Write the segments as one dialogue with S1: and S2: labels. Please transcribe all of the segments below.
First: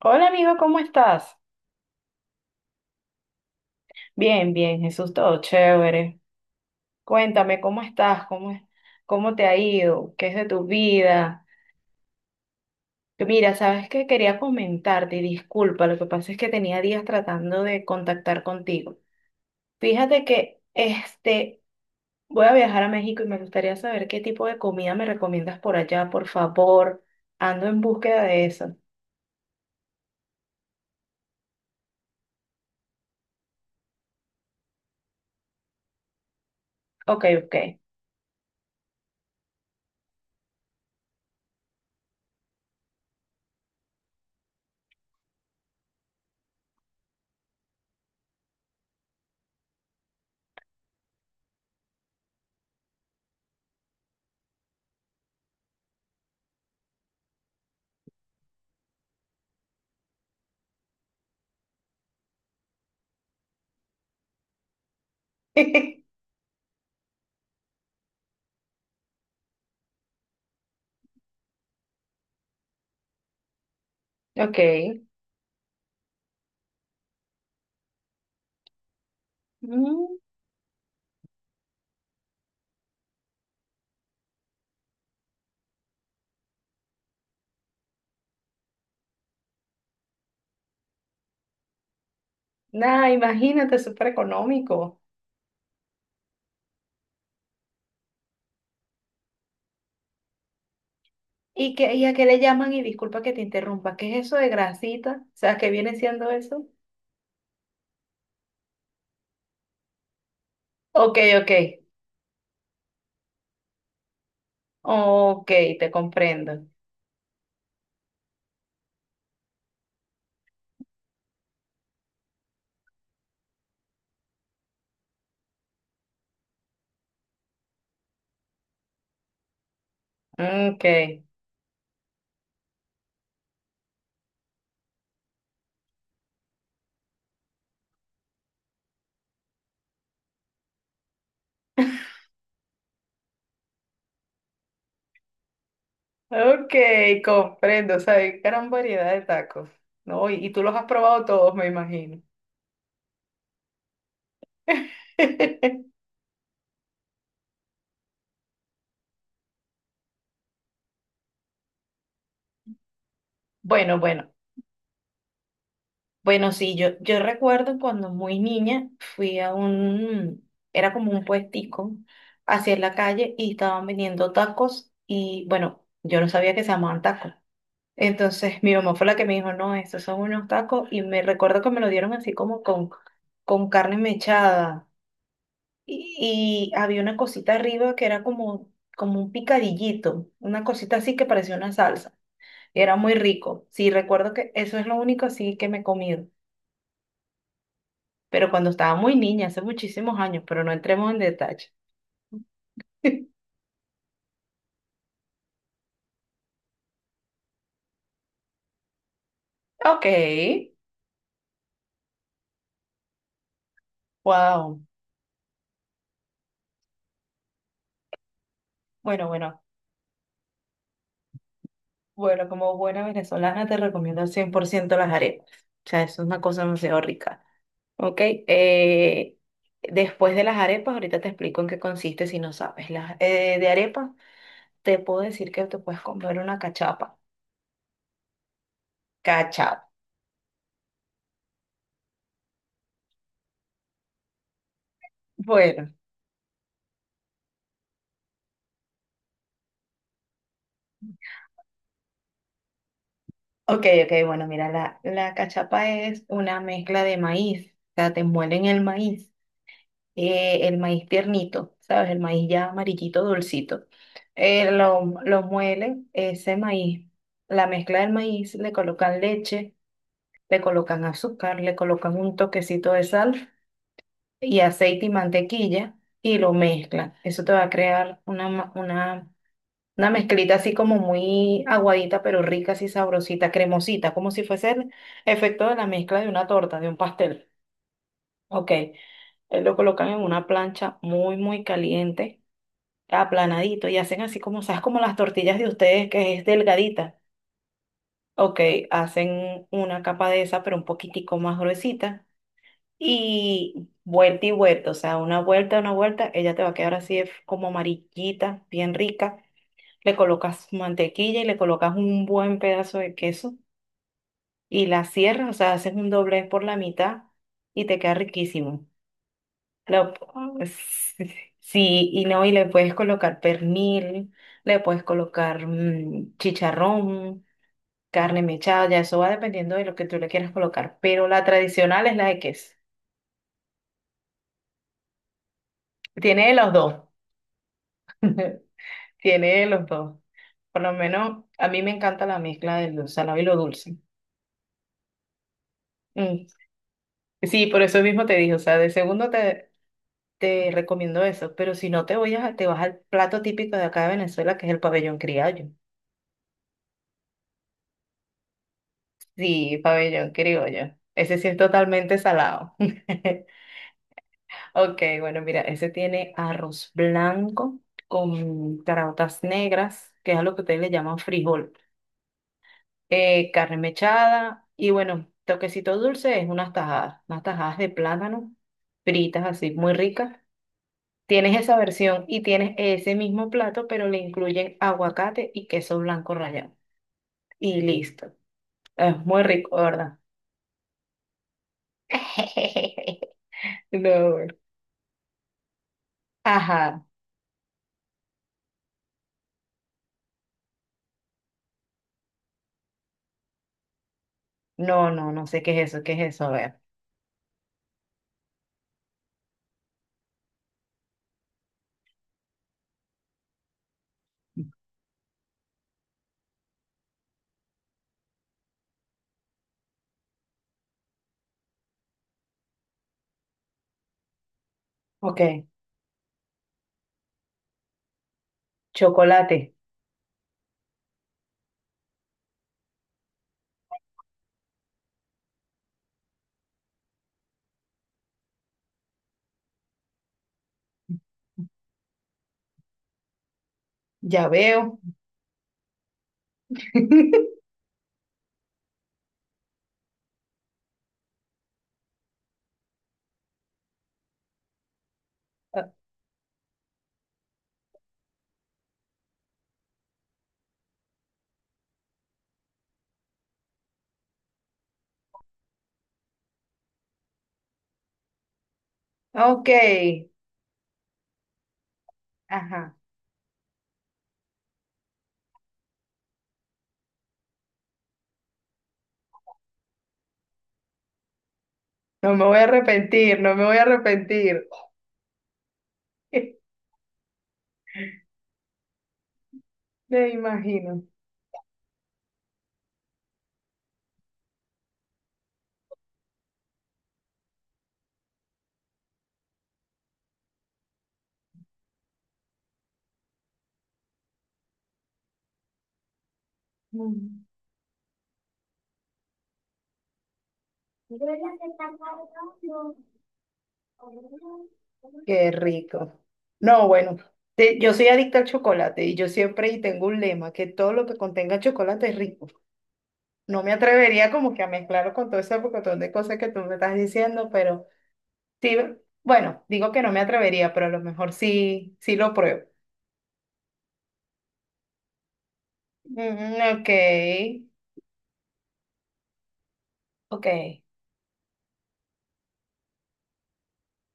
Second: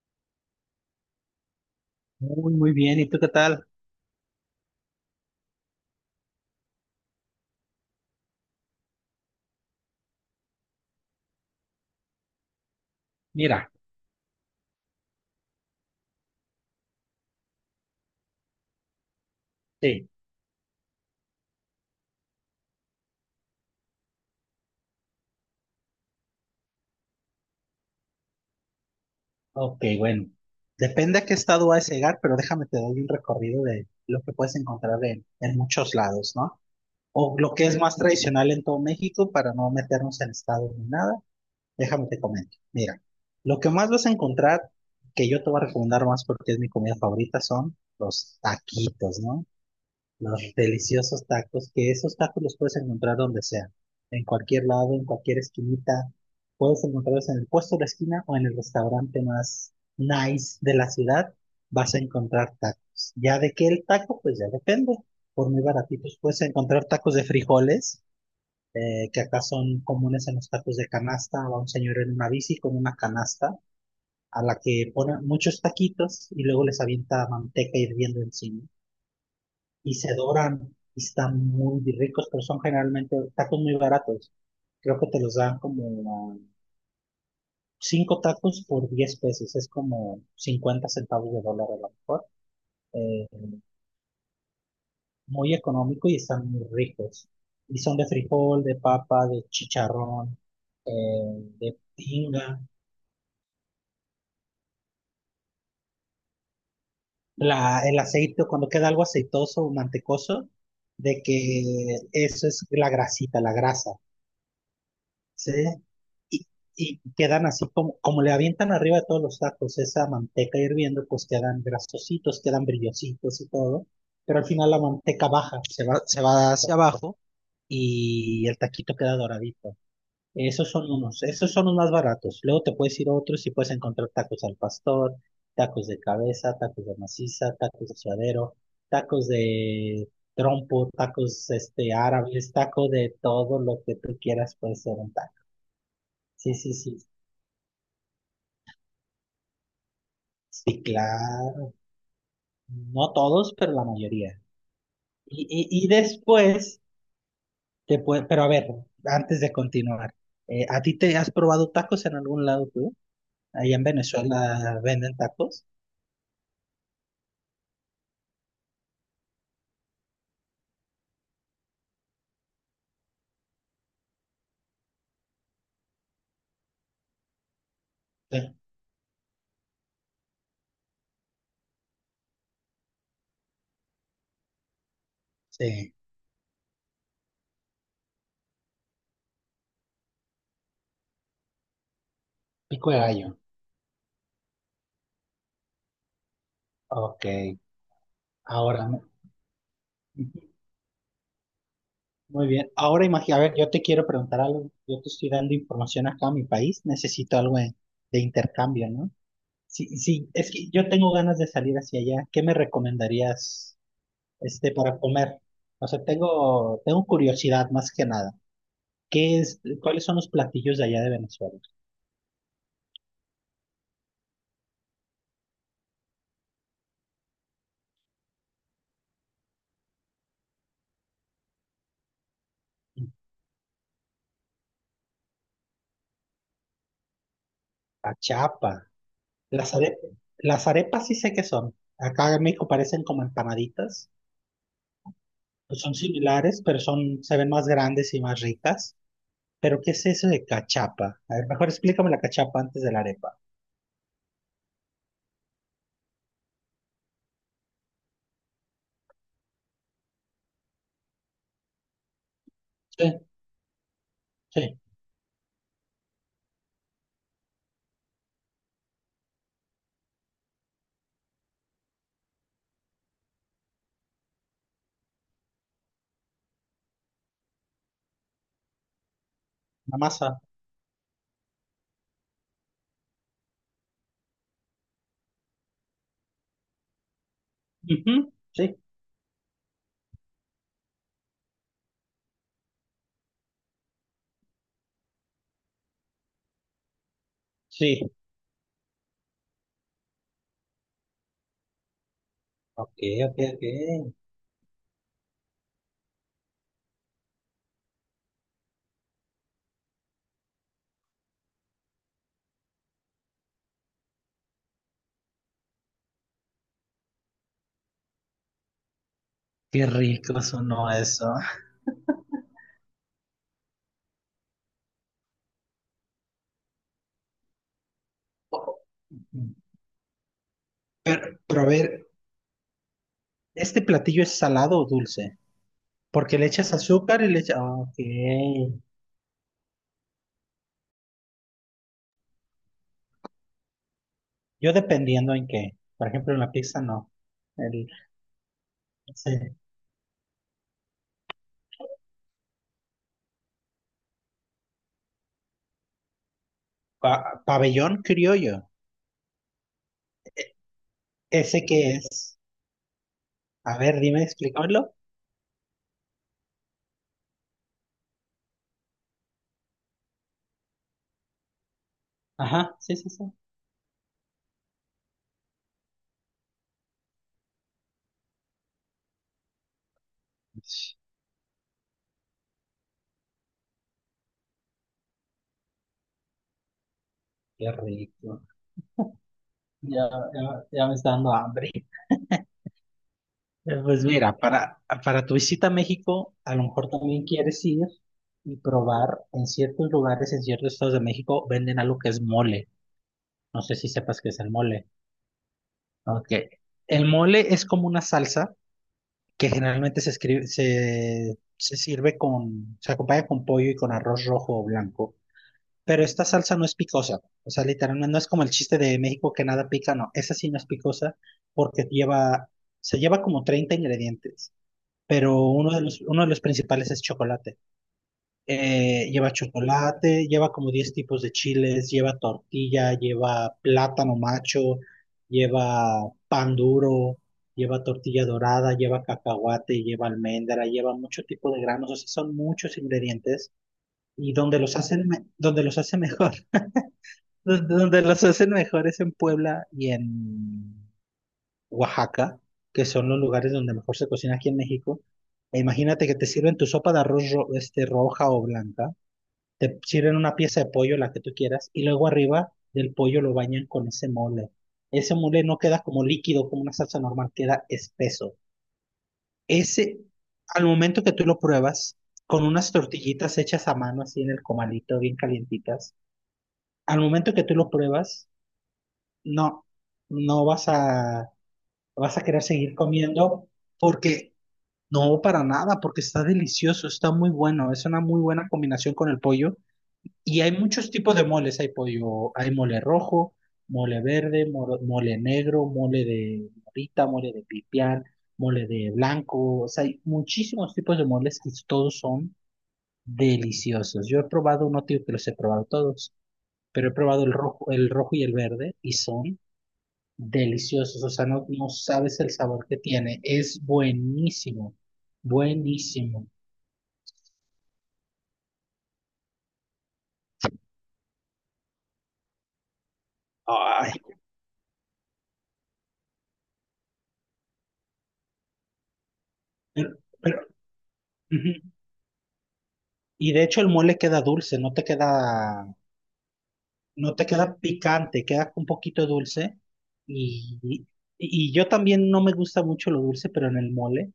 S1: Hola amigo, ¿cómo estás?
S2: Muy, muy bien. ¿Y tú qué tal?
S1: Bien, bien, Jesús, todo chévere. Cuéntame, ¿cómo estás? ¿Cómo te ha ido? ¿Qué es de tu vida? Que Mira,
S2: Mira,
S1: sabes que quería comentarte, y disculpa, lo que pasa es que tenía días tratando de contactar contigo.
S2: sí.
S1: Fíjate que este, voy a viajar a México y me gustaría saber qué tipo de comida me recomiendas por allá, por favor. Ando en búsqueda de eso.
S2: Ok, bueno. Depende a qué estado vas a llegar, pero déjame te doy un recorrido de lo que puedes encontrar en muchos lados, ¿no?
S1: Ok,
S2: O
S1: ok.
S2: lo que es más tradicional en todo México, para no meternos en estados ni nada, déjame te comento. Mira, lo que más vas a encontrar, que yo te voy a recomendar más porque es mi comida favorita, son los taquitos, ¿no? Los deliciosos tacos, que esos tacos los puedes encontrar donde sea, en cualquier lado, en cualquier esquinita. Puedes encontrarlos en el puesto de la esquina o en el restaurante más nice de la ciudad, vas a encontrar tacos. Ya de qué el taco, pues ya depende. Por muy baratitos puedes encontrar tacos de frijoles, que acá son comunes en los tacos de canasta. Va un señor en una bici con una canasta a
S1: Ok.
S2: la que pone muchos taquitos y luego les avienta manteca hirviendo encima y se
S1: Mm,
S2: doran y están muy ricos, pero son generalmente tacos muy baratos. Creo que te los dan como 5 tacos por 10 pesos, es como 50 centavos de dólar a lo mejor.
S1: nada,
S2: Eh,
S1: imagínate, súper económico.
S2: Muy económico y están muy ricos. Y son de frijol, de papa, de chicharrón, eh,
S1: ¿Y,
S2: de
S1: qué, y a qué le
S2: tinga.
S1: llaman? Y disculpa que te interrumpa, ¿qué es eso de grasita? O sea, ¿qué viene siendo eso?
S2: El aceite, cuando queda algo aceitoso o mantecoso,
S1: Ok,
S2: de
S1: ok,
S2: que eso es la grasita, la grasa.
S1: ok,
S2: Sí,
S1: te
S2: y,
S1: comprendo.
S2: y quedan así como, como le avientan arriba de todos los tacos esa manteca hirviendo, pues quedan grasositos, quedan brillositos y todo, pero al final la manteca baja, se va hacia abajo y el taquito queda doradito. Esos
S1: Ok,
S2: son unos, esos son los más baratos. Luego te puedes ir a otros y puedes encontrar tacos al pastor, tacos de cabeza, tacos de maciza, tacos de suadero, tacos de trompo, tacos árabes, taco de todo lo que tú quieras puede ser un. Sí, sí,
S1: ok,
S2: sí,
S1: comprendo. O sea, hay gran variedad de tacos, ¿no? Y tú los
S2: sí,
S1: has probado todos, me
S2: claro.
S1: imagino.
S2: No todos, pero la mayoría. Y después, pero a ver, antes de continuar, ¿a ti te has probado tacos en algún lado tú? Allá en
S1: Bueno, bueno,
S2: Venezuela venden tacos.
S1: bueno, sí, yo recuerdo cuando muy niña fui a un, era como un puestico hacia la calle y estaban vendiendo tacos y bueno, yo no sabía que se llamaban tacos.
S2: Sí,
S1: Entonces mi mamá fue la que me dijo, no, estos son unos tacos y me recuerdo que me lo dieron así como con carne mechada
S2: sí,
S1: y había una cosita arriba que era como un picadillito, una cosita así que parecía una salsa.
S2: pico
S1: Era
S2: de
S1: muy
S2: gallo.
S1: rico. Sí, recuerdo que eso es lo único así que me he comido,
S2: Ok.
S1: pero cuando
S2: Ahora,
S1: estaba muy niña, hace muchísimos años,
S2: ujú,
S1: pero no entremos en detalle.
S2: muy bien. Ahora imagina, a ver, yo te quiero preguntar algo. Yo te estoy dando información acá a mi país. Necesito algo de intercambio, ¿no? Sí,
S1: Ok,
S2: sí, es que yo tengo ganas de salir hacia allá. ¿Qué me recomendarías? este,
S1: wow.
S2: para comer. O sea, tengo curiosidad más que nada.
S1: Bueno,
S2: ¿Qué es,
S1: bueno,
S2: cuáles son los platillos de allá de Venezuela?
S1: bueno, como buena venezolana te recomiendo al 100% las arepas. O sea, eso es una cosa demasiado rica. Ok, eh, después de las arepas, ahorita te explico en qué consiste si no sabes. Las, de arepas, te puedo decir que te puedes comer una cachapa.
S2: Achapa. Las
S1: Cachapa.
S2: arepas, las arepas sí sé qué son. Acá en México parecen como empanaditas. Pues
S1: Bueno,
S2: son similares, pero se ven más grandes y más ricas. Pero ¿qué es eso de cachapa? A ver, mejor explícame la cachapa antes de la arepa.
S1: ok, ok, bueno, mira, la cachapa es una mezcla de maíz, o sea, te muelen el maíz tiernito, ¿sabes? El maíz ya
S2: Sí,
S1: amarillito, dulcito. Eh,
S2: sí,
S1: lo, lo muelen, ese maíz, la mezcla del maíz, le colocan leche, le colocan azúcar, le colocan un toquecito de sal y aceite y mantequilla y lo mezclan. Eso te va a crear una, ma- una,
S2: la
S1: una
S2: masa.
S1: mezclita así como muy aguadita, pero rica, así sabrosita, cremosita, como si fuese el efecto de la mezcla de una torta, de un pastel.
S2: Ujú,
S1: Ok,
S2: sí,
S1: lo colocan en una plancha muy, muy caliente, aplanadito, y hacen así como, ¿sabes? Como las tortillas de ustedes, que es delgadita.
S2: sí.
S1: Ok, hacen una capa de esa, pero un poquitico más gruesita.
S2: Ok, ok, ok.
S1: Y vuelta, o sea, una vuelta, ella te va a quedar así como amarillita, bien rica. Le colocas mantequilla y le colocas un buen pedazo de queso y la cierras, o sea, haces un doblez por la mitad y te queda riquísimo.
S2: Qué
S1: Lo-
S2: rico sonó eso.
S1: sí, y no, y le puedes colocar pernil, le puedes colocar chicharrón, carne mechada, ya eso va dependiendo de lo que tú le quieras colocar,
S2: Pero,
S1: pero la
S2: pero a ver,
S1: tradicional es la de queso.
S2: ¿este platillo es salado o dulce? Porque le
S1: Tiene de los
S2: echas
S1: dos.
S2: azúcar y le echas... Ok.
S1: Tiene los dos. Por lo menos a mí me encanta la mezcla de lo salado y lo dulce.
S2: Yo dependiendo en qué. Por ejemplo, en
S1: Mm.
S2: la pizza no.
S1: Sí, por
S2: El,
S1: eso mismo te dije, o sea, de segundo
S2: ese
S1: te recomiendo eso, pero si no te vas al plato típico de acá de Venezuela, que es el pabellón criollo.
S2: pabellón criollo.
S1: Sí, pabellón criollo. Ese sí es
S2: ¿Ese qué
S1: totalmente
S2: es?
S1: salado.
S2: A ver, dime, explícamelo.
S1: Ok, bueno, mira, ese tiene arroz blanco con caraotas negras, que es a lo que ustedes le llaman frijol.
S2: Ajá, sí, sí, sí.
S1: Eh, carne mechada y bueno, toquecito dulce es unas tajadas de plátano fritas así, muy ricas.
S2: Ush,
S1: Tienes esa versión y tienes ese mismo plato, pero le incluyen aguacate y queso blanco rallado.
S2: qué
S1: Y listo.
S2: rico.
S1: Es muy rico,
S2: Ya,
S1: ¿verdad?
S2: ya, ya me está dando hambre. Pues
S1: No,
S2: mira,
S1: bueno.
S2: para tu visita a México, a lo mejor
S1: Ajá.
S2: también quieres ir y probar en ciertos lugares, en ciertos estados de México, venden algo que es mole. No sé si sepas qué es el mole.
S1: No, no, no sé qué es eso, qué
S2: Ok.
S1: es eso. A ver.
S2: El mole es como una salsa que generalmente se escribe, se sirve con, se acompaña con pollo y con arroz rojo o blanco. Pero esta salsa no es picosa. O sea, literalmente no es como el chiste de México que nada pica, no. Esa sí no es picosa porque se lleva como 30 ingredientes. Pero
S1: Ok.
S2: uno de los principales es chocolate. Lleva
S1: Chocolate.
S2: chocolate, lleva como 10 tipos de chiles, lleva tortilla, lleva plátano macho, lleva pan duro, lleva tortilla dorada, lleva cacahuate, lleva almendra, lleva mucho tipo de granos, o sea, son muchos ingredientes y
S1: Ya veo.
S2: donde los hacen mejor, donde los hacen mejor es en Puebla y en Oaxaca, que son los lugares donde mejor se cocina aquí en México. E imagínate que te sirven tu sopa de arroz roja o blanca. Te sirven una pieza de pollo, la que tú quieras, y luego arriba del pollo lo bañan con ese mole. Ese mole no queda como líquido, como una salsa normal, queda espeso.
S1: Ok.
S2: Ese, Al momento que tú lo pruebas, con unas
S1: Ajá.
S2: tortillitas hechas a mano, así en el comalito, bien calientitas, al momento que tú lo pruebas, no, no vas a
S1: No
S2: querer
S1: me voy a
S2: seguir
S1: arrepentir,
S2: comiendo
S1: no me voy a
S2: porque...
S1: arrepentir.
S2: No, para nada, porque está delicioso, está muy bueno, es una muy buena combinación con el pollo.
S1: Me
S2: Y hay muchos
S1: imagino.
S2: tipos de moles, hay pollo, hay mole rojo, mole verde, mole negro, mole de morita, mole de pipián, mole de blanco, o sea, hay muchísimos tipos de moles que todos son deliciosos. Yo he probado, no digo que los he probado todos, pero he probado
S1: Mm.
S2: el rojo y el verde y son deliciosos, o sea, no sabes el sabor que tiene, es buenísimo,
S1: Qué rico.
S2: buenísimo.
S1: No, bueno, te- yo soy adicta al chocolate y yo siempre y tengo un lema, que todo lo que contenga chocolate es rico. No me
S2: Ay,
S1: atrevería como que a mezclarlo con todo ese pocotón de cosas que tú me estás diciendo, pero sí, bueno, digo
S2: pero,
S1: que no me
S2: pero,
S1: atrevería, pero a lo mejor
S2: ujú.
S1: sí, sí lo pruebo.
S2: Y de hecho el mole queda dulce, no te queda
S1: Mm, ok,
S2: picante, queda un poquito dulce.
S1: ok.
S2: Y, y- y yo también no me gusta mucho lo dulce, pero en el mole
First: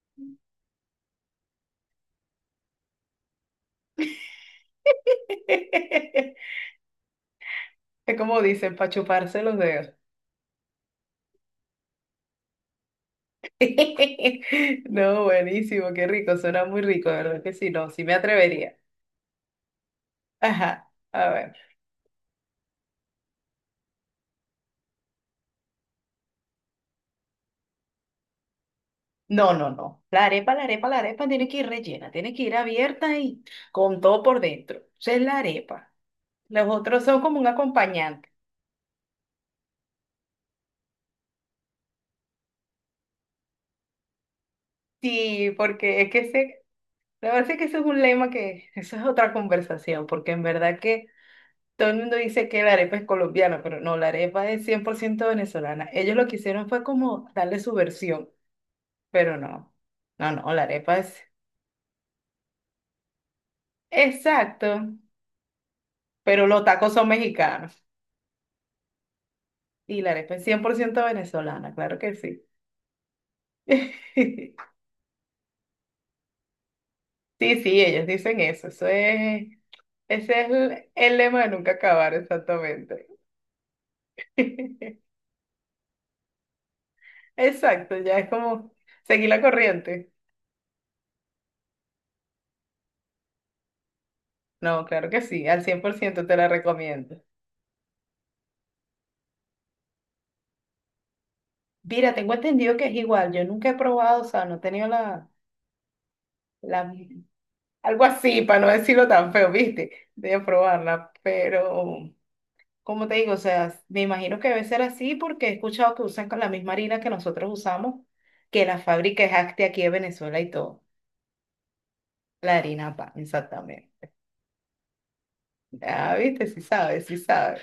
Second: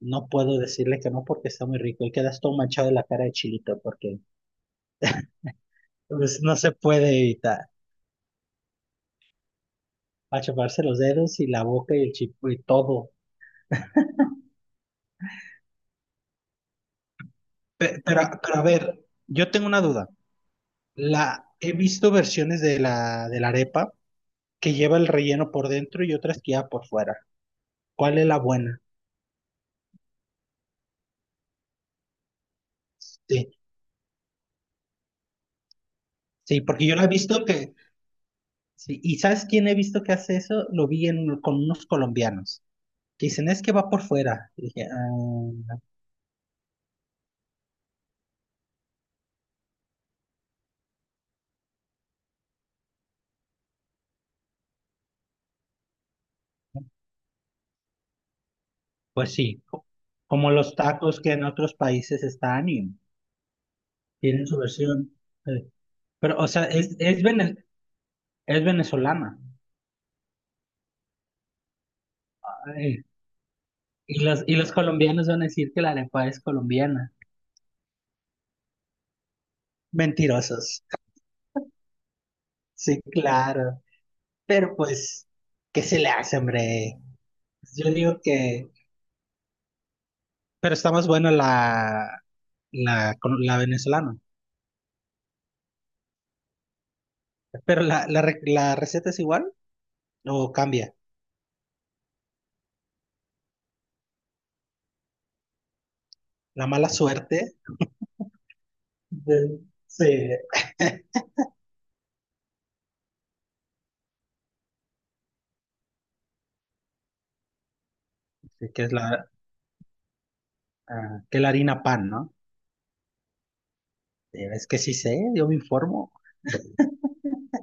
S2: no puedo decirle que no porque está muy rico y quedas todo manchado de la cara de chilito porque pues, no se puede evitar
S1: Es como dicen, para chuparse los dedos.
S2: achaparse los dedos y la boca y el chipo y todo.
S1: No, buenísimo, qué rico, suena muy rico, de verdad que sí, no,
S2: Pe-
S1: sí me
S2: Pero, pero, a
S1: atrevería.
S2: ver, yo tengo una duda.
S1: Ajá, a ver.
S2: He visto versiones de la arepa que lleva el relleno por dentro y otras que lleva por fuera. ¿Cuál es la buena?
S1: No, no, no. La arepa, la arepa, la arepa tiene que ir rellena, tiene que ir abierta y
S2: Sí,
S1: con todo por dentro. Esa es la arepa.
S2: sí,
S1: Los
S2: porque yo
S1: otros
S2: la he
S1: son como
S2: visto
S1: un
S2: que.
S1: acompañante.
S2: Sí, ¿y sabes quién he visto que hace eso? Lo vi con unos colombianos que dicen, es que va por fuera. Y dije,
S1: Sí,
S2: "Ah,
S1: porque es que ese, la verdad es que eso es un lema que, eso es otra conversación, porque en verdad que todo el mundo dice que la arepa es colombiana, pero no, la arepa es 100% venezolana. Ellos lo que hicieron fue como darle su versión.
S2: pues
S1: Pero
S2: sí,
S1: no, no,
S2: como
S1: no, la
S2: los
S1: arepa
S2: tacos
S1: es...
S2: que en otros países están y tienen su
S1: Exacto,
S2: versión." Eh, Pero,
S1: pero
S2: o
S1: los
S2: sea,
S1: tacos
S2: es,
S1: son
S2: es, vene-
S1: mexicanos
S2: es venezolana.
S1: y la arepa es 100% venezolana, claro que sí.
S2: Ay, y los, y los colombianos van a decir que la arepa es colombiana.
S1: Sí, sí, ellos dicen eso, eso es, ese es
S2: Mentirosos.
S1: el lema de nunca acabar,
S2: Sí,
S1: exactamente.
S2: claro. Pero pues, ¿qué se le hace, hombre? Yo
S1: Exacto, ya
S2: digo
S1: es
S2: que...
S1: como seguir la corriente.
S2: Pero está más buena la, la, la venezolana.
S1: No, claro que sí, al 100% te la recomiendo.
S2: Pero la receta es igual o cambia.
S1: Mira, tengo entendido que es igual, yo nunca he probado, o sea, no he tenido la,
S2: La mala
S1: la
S2: suerte.
S1: algo así, para no decirlo tan feo,
S2: De-
S1: ¿viste?
S2: se-
S1: De probarla, pero como te digo, o sea, me imagino que debe ser así porque he escuchado que usan con la misma harina que nosotros usamos, que
S2: de
S1: la
S2: que es
S1: fábrica
S2: la,
S1: es Acti aquí de Venezuela y todo.
S2: ah, que la harina pan, ¿no?
S1: La harina pan, exactamente.
S2: Es que sí sé, yo me informo.
S1: Ah, ¿viste? Sí sabes, sí sabes.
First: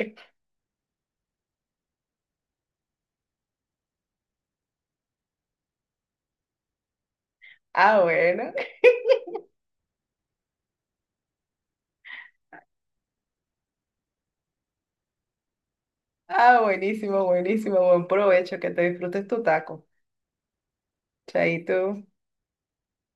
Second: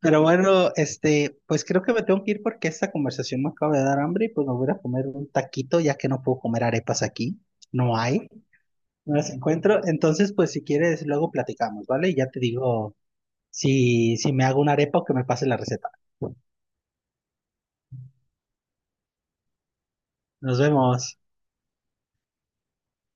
S2: Pero bueno, pues creo que me tengo que ir porque esta conversación me acaba de dar hambre y pues me voy a ir a comer un taquito ya que no puedo comer arepas aquí. No
S1: Ah,
S2: hay,
S1: bueno.
S2: no las encuentro. Entonces, pues si quieres, luego platicamos, ¿vale? Y ya te digo si me hago una arepa o que me pase la receta.
S1: Ah, buenísimo, buenísimo. Buen provecho, que te disfrutes tu taco.
S2: Nos vemos.
S1: Chaito.